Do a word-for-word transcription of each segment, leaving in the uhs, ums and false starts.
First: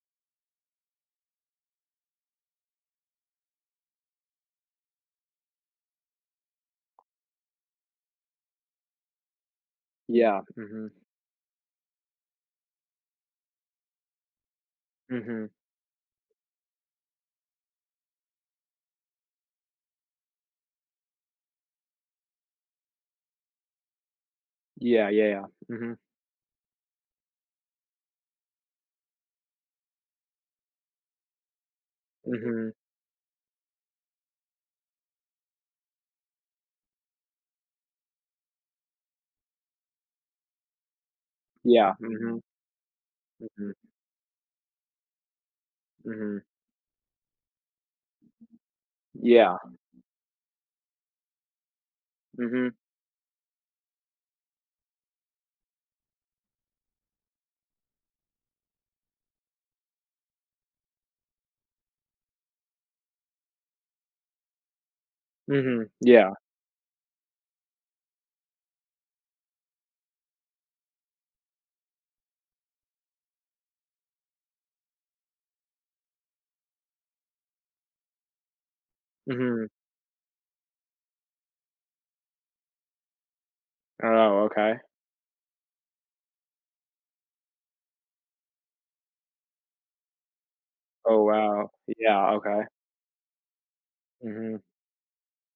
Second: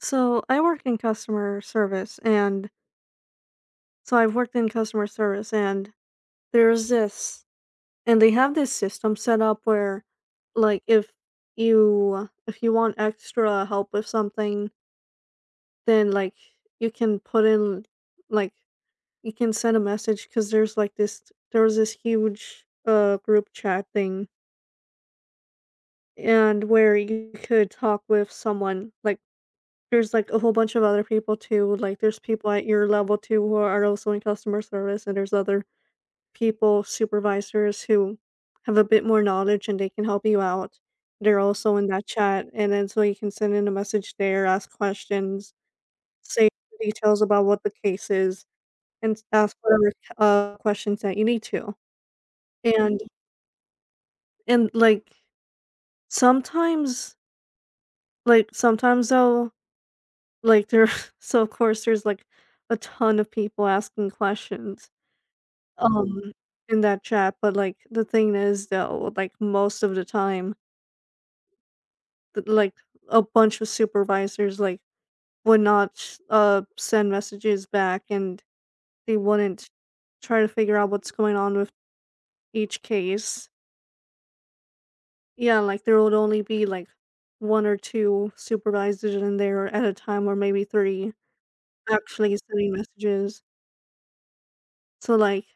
So I work in customer service and so I've worked in customer service and there's this and they have this system set up where, Yeah, like, mhm, if you if you want extra help with something, mhm. then, like, you can put in, like, you can send a message cuz there's, like, this there was this huge uh group chat thing Yeah, yeah, yeah. Mhm, and where you could talk with someone. Like, there's, like, a whole bunch of other people too, like, there's people at mhm. your level too who are also in customer service, and there's other people, supervisors, who have a bit more knowledge and they can help you out. They're also in Yeah, that mhm, chat, and then so you can send in a mhm, message there, ask questions, mhm. say details about what the case is, and Yeah, ask whatever, uh, questions that you need to. mhm, And and, like, sometimes, like, sometimes though Like, there so, of course, there's, like, a ton of people asking questions, mhm. Yeah, um, in that chat, but, like, the thing is, though, like, most of the time, th like, a bunch of supervisors, like, would not, uh, send messages back, and they mhm. wouldn't try to figure out what's going on with each case. Oh, okay. Yeah, like, there would only be, like, one or two supervisors in there at a time, or maybe three Oh, wow. Yeah, actually okay. sending messages. Mhm, So, like,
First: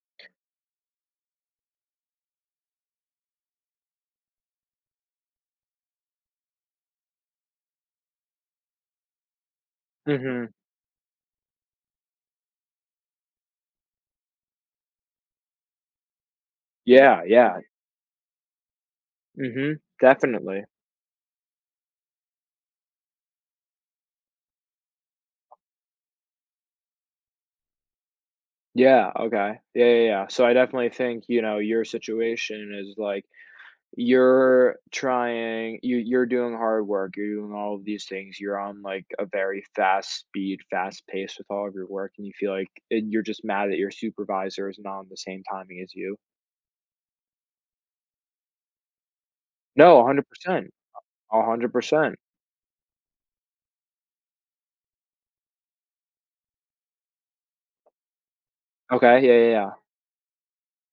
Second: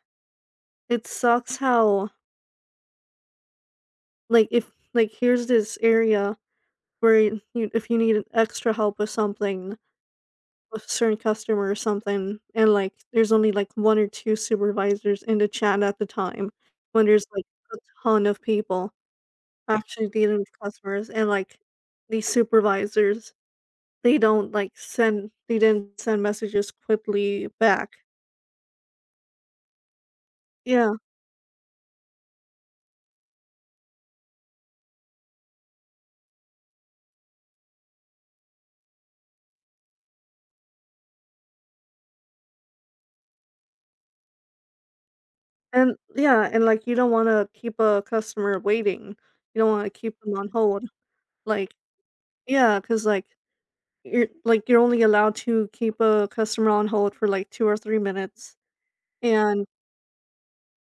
it sucks how, like, if like, here's this area where you if you need extra help with something, mhm. with a certain customer or something, and, like, there's only, like, one or two supervisors in the chat at the time, when Yeah, there's, like, yeah. a ton of people Mhm, actually dealing with definitely. customers and, like, these supervisors, they don't, like, send they didn't send messages quickly back. Yeah, okay. Yeah, yeah, yeah. So I definitely Yeah, think, you know, your situation is, like, you're trying you you're doing hard work, you're doing all of these things, you're on, like, a very fast speed fast pace with all of your work, and you feel like, and you're just mad that your supervisor is not on the same timing as and you. yeah, and, like, you don't wanna keep a customer waiting. You don't wanna No, keep them on one hundred percent. hold, like, one hundred percent. yeah because like you're like, you're only allowed to keep a customer on hold for, like, two or three minutes, Okay. Yeah, yeah, and yeah.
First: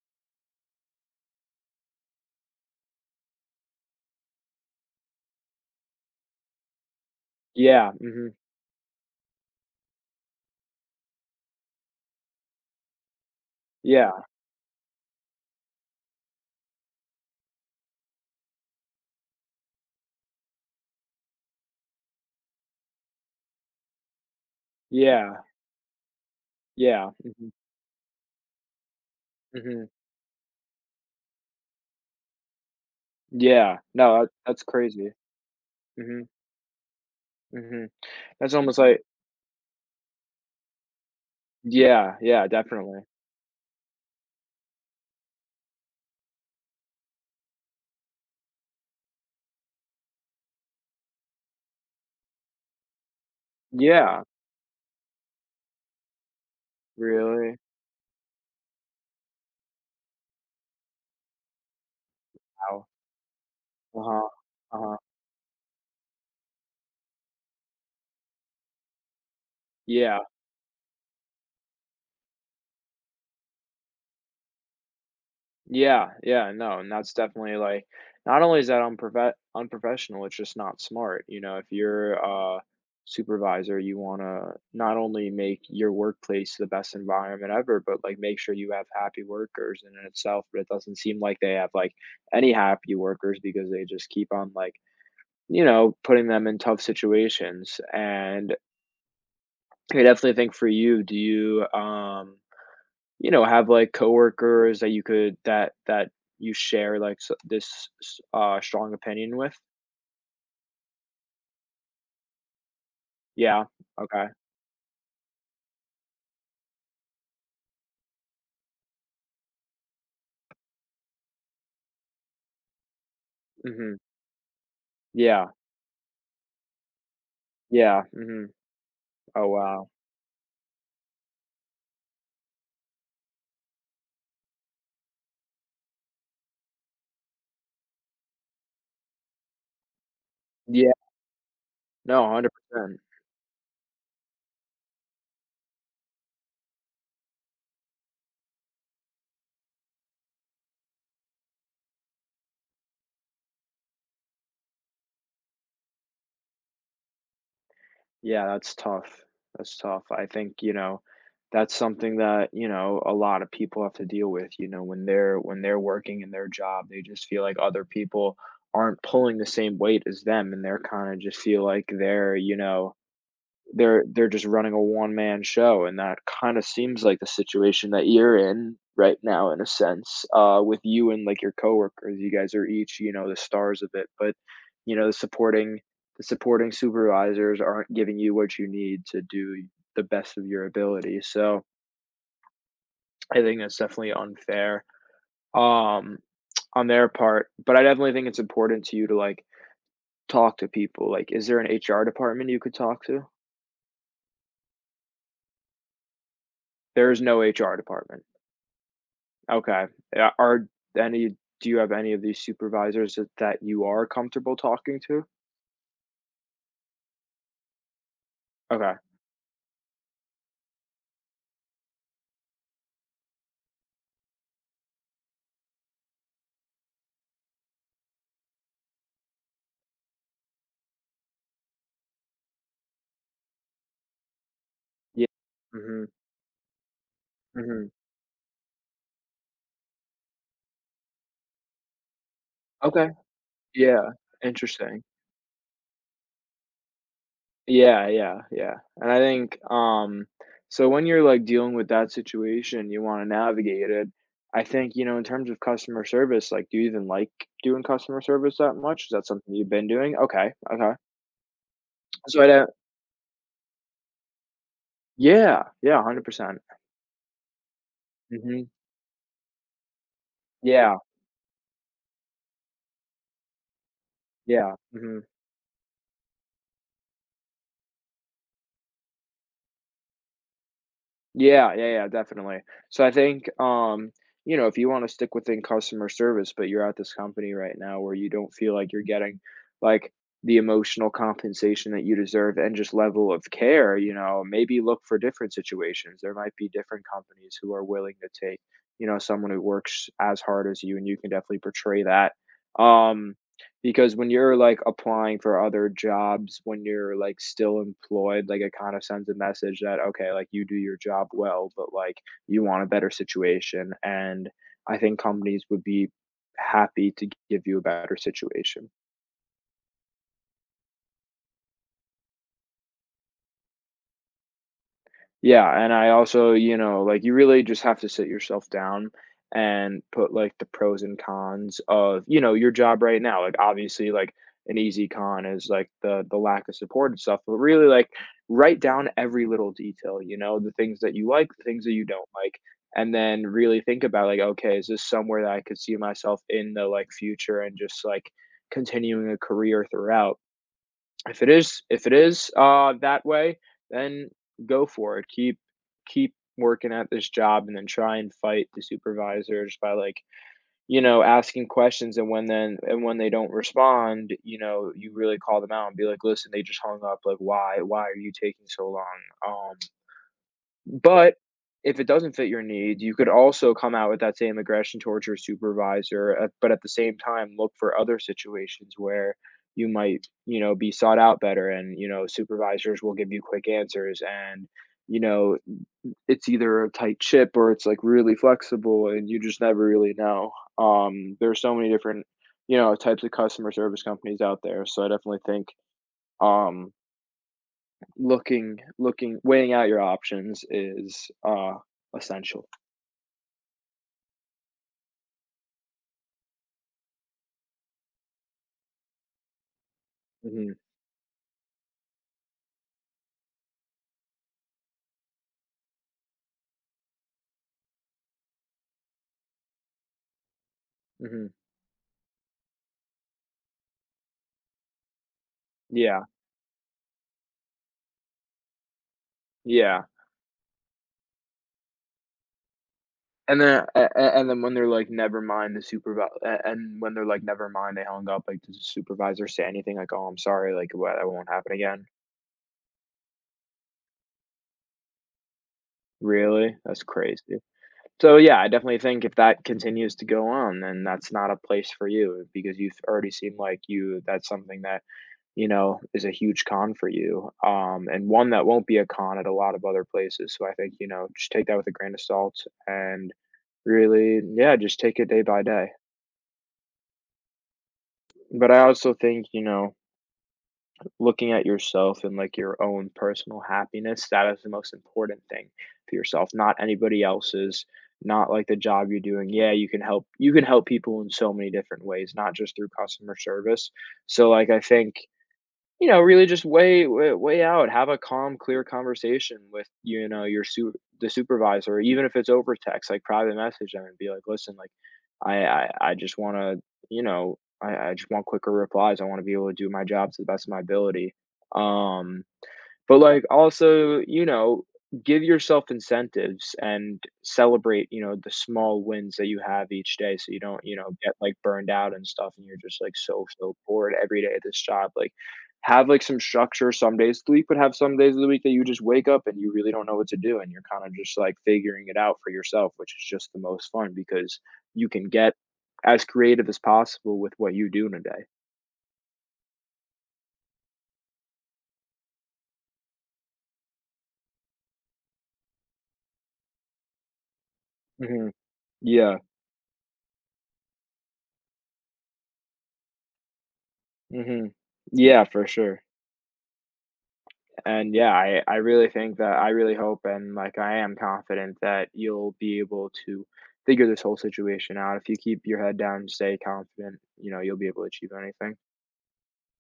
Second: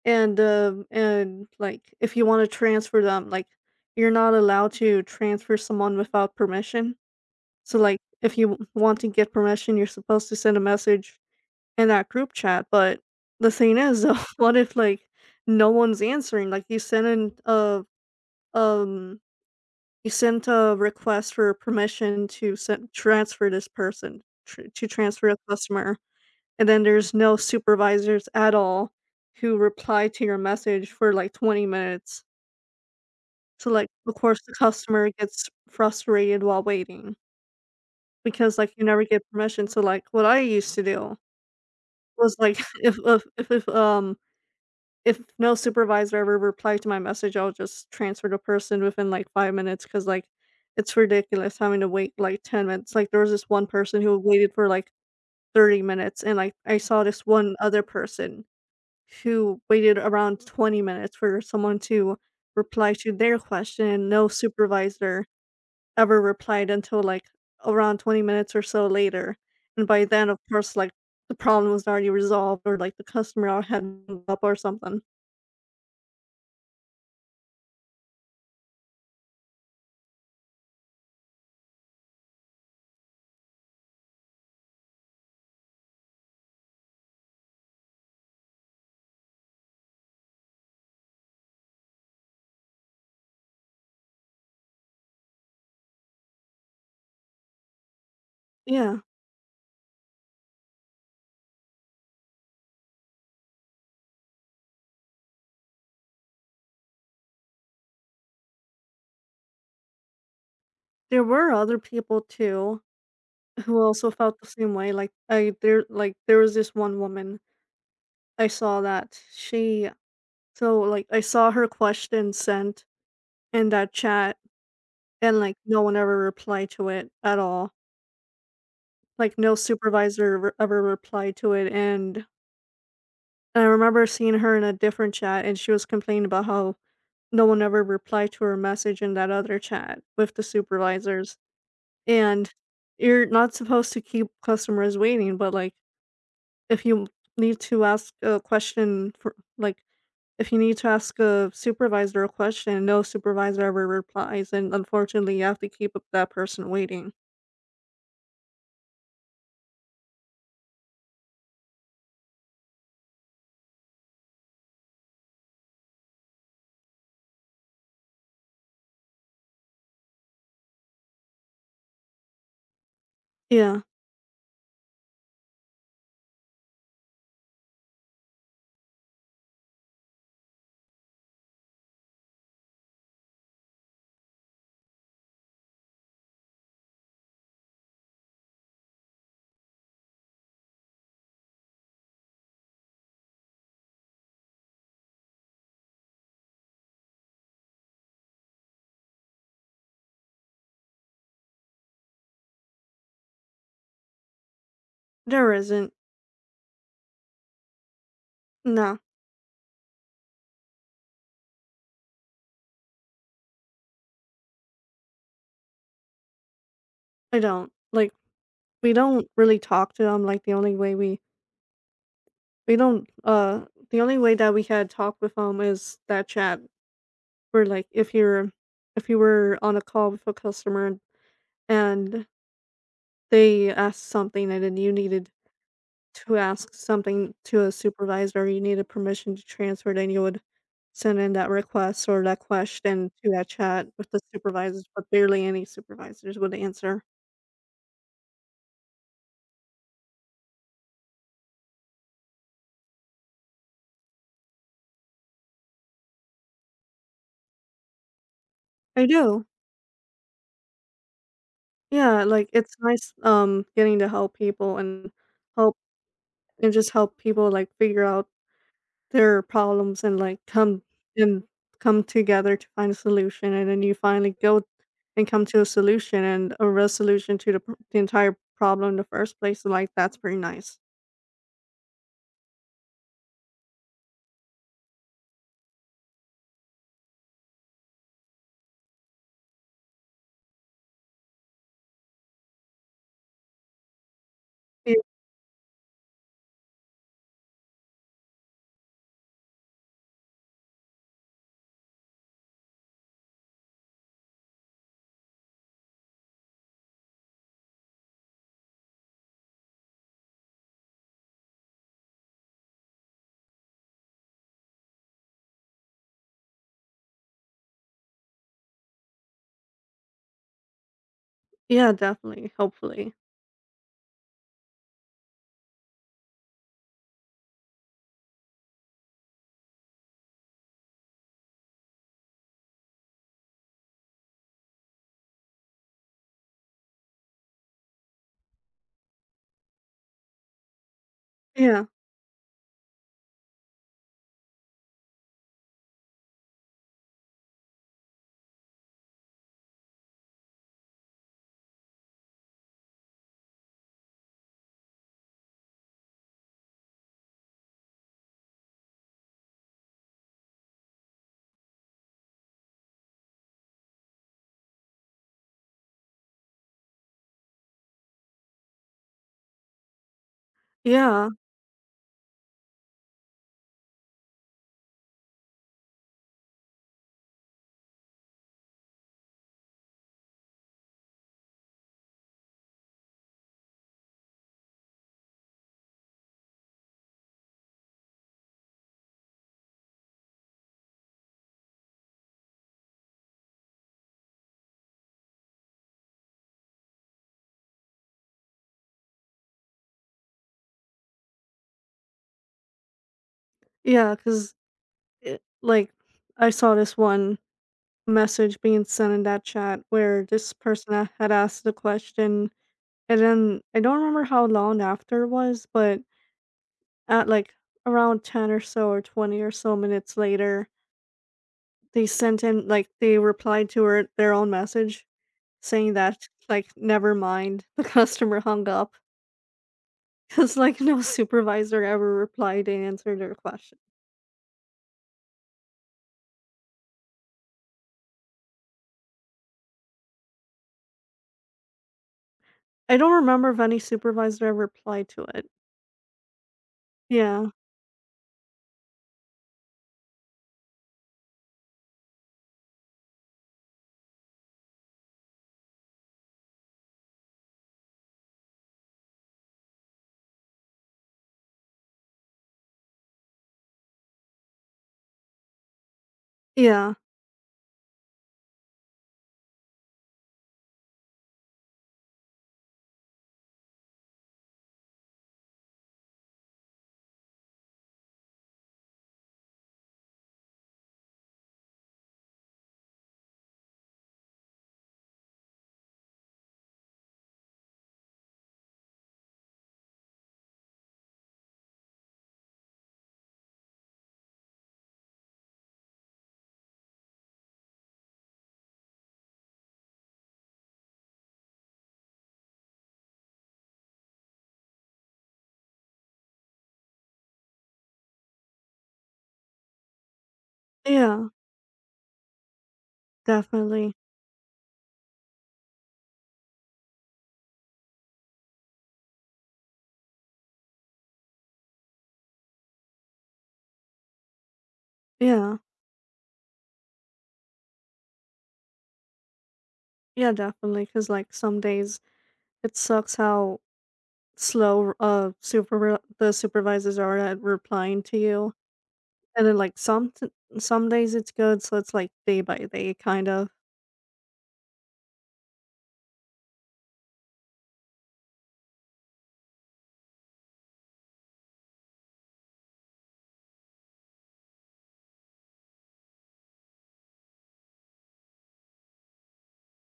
and, um, and, like, if you wanna transfer them, like, you're not allowed to transfer someone without permission. So, Yeah, like, hmm. if you w want to get permission, you're supposed to send a message in that group chat, but the thing is, Yeah, though, what if, like, no one's answering? Like, you send in a um, you sent a request for permission to send transfer this person tr to transfer yeah, a customer, and then yeah. there's no Hmm. supervisors at all who Hmm. reply to your message for like twenty minutes. So, Yeah. like, of No, that, course, the that's customer crazy. gets Hmm. frustrated while waiting Hmm. That's because, like, almost you like, never get permission. So, like, what I used to do yeah, was, yeah, like, if definitely. if if, if um if no supervisor ever replied to my message, I'll just transfer the person within like five minutes because, like, it's ridiculous having to wait like ten minutes. Like, there was this one person who Yeah, waited for like thirty minutes, and, like, I saw this one really. other person who waited around twenty minutes for someone to Wow. reply to their question. Uh-huh, No uh-huh. supervisor ever replied until, like, around twenty minutes or so later. And by Yeah. then, of course, like, the problem was already resolved or like the customer al- had hung up or something. Yeah, yeah, no, and that's definitely, like, not only is that unprofe unprofessional, it's just not smart. You know, if you're a supervisor, you want to not only make your workplace the best environment ever, but, like, make sure you have happy workers in it itself. But it doesn't seem like they have, like, any happy workers because they just keep on, like, you know, putting them in tough situations. And Yeah. I definitely think for you, do you, um you know, have, like, coworkers that you could, that that you share, like, s this s uh, strong opinion with? There were other people too Yeah. who also Okay. felt the same way. Like I there like there was this one woman. I saw that she so like I saw her question sent in that Mhm. chat, and, Yeah. like, no one ever replied to it at all. Yeah. Mhm. Like, Oh, no wow. supervisor ever ever replied to it, and I remember seeing her in a different chat, and she was complaining about how no one ever replied to her message in that other chat with the Yeah. supervisors. No, And one hundred percent. you're not supposed to keep customers waiting, but, like, if you need to ask a question for like, if you need to ask a supervisor a question, no supervisor ever replies, and unfortunately, you have to keep that person waiting. Yeah, that's tough. That's tough. I think, you know, that's something that, you know, a lot of people have to deal with, you know, when they're when they're working in their job. They just feel like other people aren't pulling the same weight as them, and they're kinda just feel like they're, you know Yeah. they're they're just running a one-man show, and that kinda seems like the situation that you're in right now, in a sense, uh, with you and, like, your coworkers. You guys are each, you know, the stars of it, but, you know, the supporting the supporting supervisors aren't giving you what you need to do the best of your ability. So I think that's definitely unfair, um, on their part, but I definitely think it's important to you to, like, talk to people, like, is there an H R department you could talk to? There isn't. There is no H R department. No, Okay. Yeah, are any do you have any of these supervisors that that you are comfortable talking to? I don't. Like, we Okay. don't really talk to them, like, the only way we we don't, uh the only way that we had talk with them is that chat where, like, if you're if you were on a call with a customer and they asked something and then you Yeah. needed Mhm, to ask something to a mhm. supervisor, you needed permission to transfer, then you would send in that request or that Okay. question to that chat Yeah, with the supervisors, interesting. but barely any supervisors would answer. Yeah, yeah, yeah, and I think, um so when you're, like, dealing with that situation, you wanna navigate it. I think, you know, in terms of customer service, like, do you even like doing customer service that much? I Is that do. something you've been doing? Okay, okay. Yeah, So I like, don't. it's nice, um, getting to help people and Yeah, help yeah, one hundred percent. and just help people, like, figure out Mhm. their problems and, like, come Yeah, and come together to find a solution, and then you finally go yeah, mhm. and come to a solution and a resolution to the pr the entire problem in the first place, and, like, that's pretty nice. Yeah, yeah, yeah, definitely. So I think, um, you know, if you want to stick within customer service, but you're at this company right now where you don't feel like you're getting, like, the emotional compensation that you deserve and just level of care, you know, maybe Ye look for different situations. There might be different companies who are willing to take, you know, someone who works as hard as you, and you can definitely portray that. Um, because when you're, like, applying for other jobs, when you're, like, still employed, like, it kinda sends a message that, okay, like, you do your job well, but, like, you want a better situation, and I think companies would be happy to give you a better situation. Yeah, definitely, hopefully. Yeah, and I also, you know, like, you really just have to sit yourself down and put, like, the pros and cons of, you know, your job right now. Like, obviously, like, an easy con is like the the lack of support and stuff, but really, like, write down every little detail, you know, the things that you like, the things Yeah. that you don't like, and then really think about, like, okay, is this somewhere that I could see myself in the, like, future and just, like, continuing a career throughout? If it is if it is, uh, that way, then go for it. Keep keep working at this job and then try and fight the supervisors by, like, you know, asking questions, and when then and when they don't respond, you know, you really call them out and be like, "Listen, they just hung up, like, why why are you taking so long?" Um Yeah. but if it doesn't fit your need, you could also come out with that same aggression towards your supervisor, uh, but at the same time, look for other situations where you might, you know, be sought out better, and, you know, supervisors will give you quick answers, and, you know, it's either a tight ship or it's, like, really flexible and you just never really know. Um, there's so many different, you know, types of customer service companies out there. So I definitely think, um, Looking looking weighing out your options is, uh, essential. yeah because like, I saw this one message being sent in that chat where this Mhm, person a had asked the question. And then I don't remember how long after it was, but at like around ten or so or twenty or so minutes later, mhm. they sent in like they replied to her their own message saying Yeah, that, like, never mind, the customer hung up yeah, because, like, no supervisor ever replied and answered their and question. then a a and then when they're like, "Never mind," the supervisor, and when they're like, "Never mind," they hung up, like, does the supervisor say anything like, "Oh, I'm sorry, like, what, that won't happen again?" I don't remember if any supervisor ever replied to it. Really? That's crazy. Yeah. So, yeah, I definitely think if that continues to go on, then that's not a place for you, because you've already seemed like you that's something that, you know, is a huge con for you, um, and one that won't be a con at a lot of other places. So I think, you know, just take that with a grain of salt and really, yeah, just take it day by day. Yeah. But I also think, you know, looking at yourself and, like, your own personal happiness, that is the most important thing to yourself, not anybody else's, not like the job you're doing. Yeah, you can help you can help people in so many different ways, not just through customer service. So, like, I think, you know, really just weigh weigh weigh out, have a calm, clear conversation with, you know, your su the supervisor, even if it's over text, like, private message them and be like, "Listen, like, I I I just wanna, you know, I I just want quicker replies. I wanna be able to do my job to the best of my ability." Um but, like, also, you know, give yourself incentives and celebrate, you know, the small wins that you have each day so you don't, you know, Yeah. get, like, burned out and stuff, and you're just, like, so, so Definitely. bored every day at this job, like, have, like, some structure some days of the week, but have some days of the week that you just wake up and you really don't know what to do and you're kinda just, like, figuring it out for yourself, which is just the most fun because you can get Yeah. as creative as possible with what you do in a day. Yeah, definitely. Cause, like, some days it sucks how slow uh super the supervisors are at replying to Mhm. you, Yeah. and then like some t- some days it's good, so it's like day by day kind of. Mhm. Yeah, for sure. And yeah, I, I really think that, I really hope, and, like, I am confident that you'll be able to figure this whole situation out. If you keep your head down and stay confident, you know, you'll be able to achieve anything.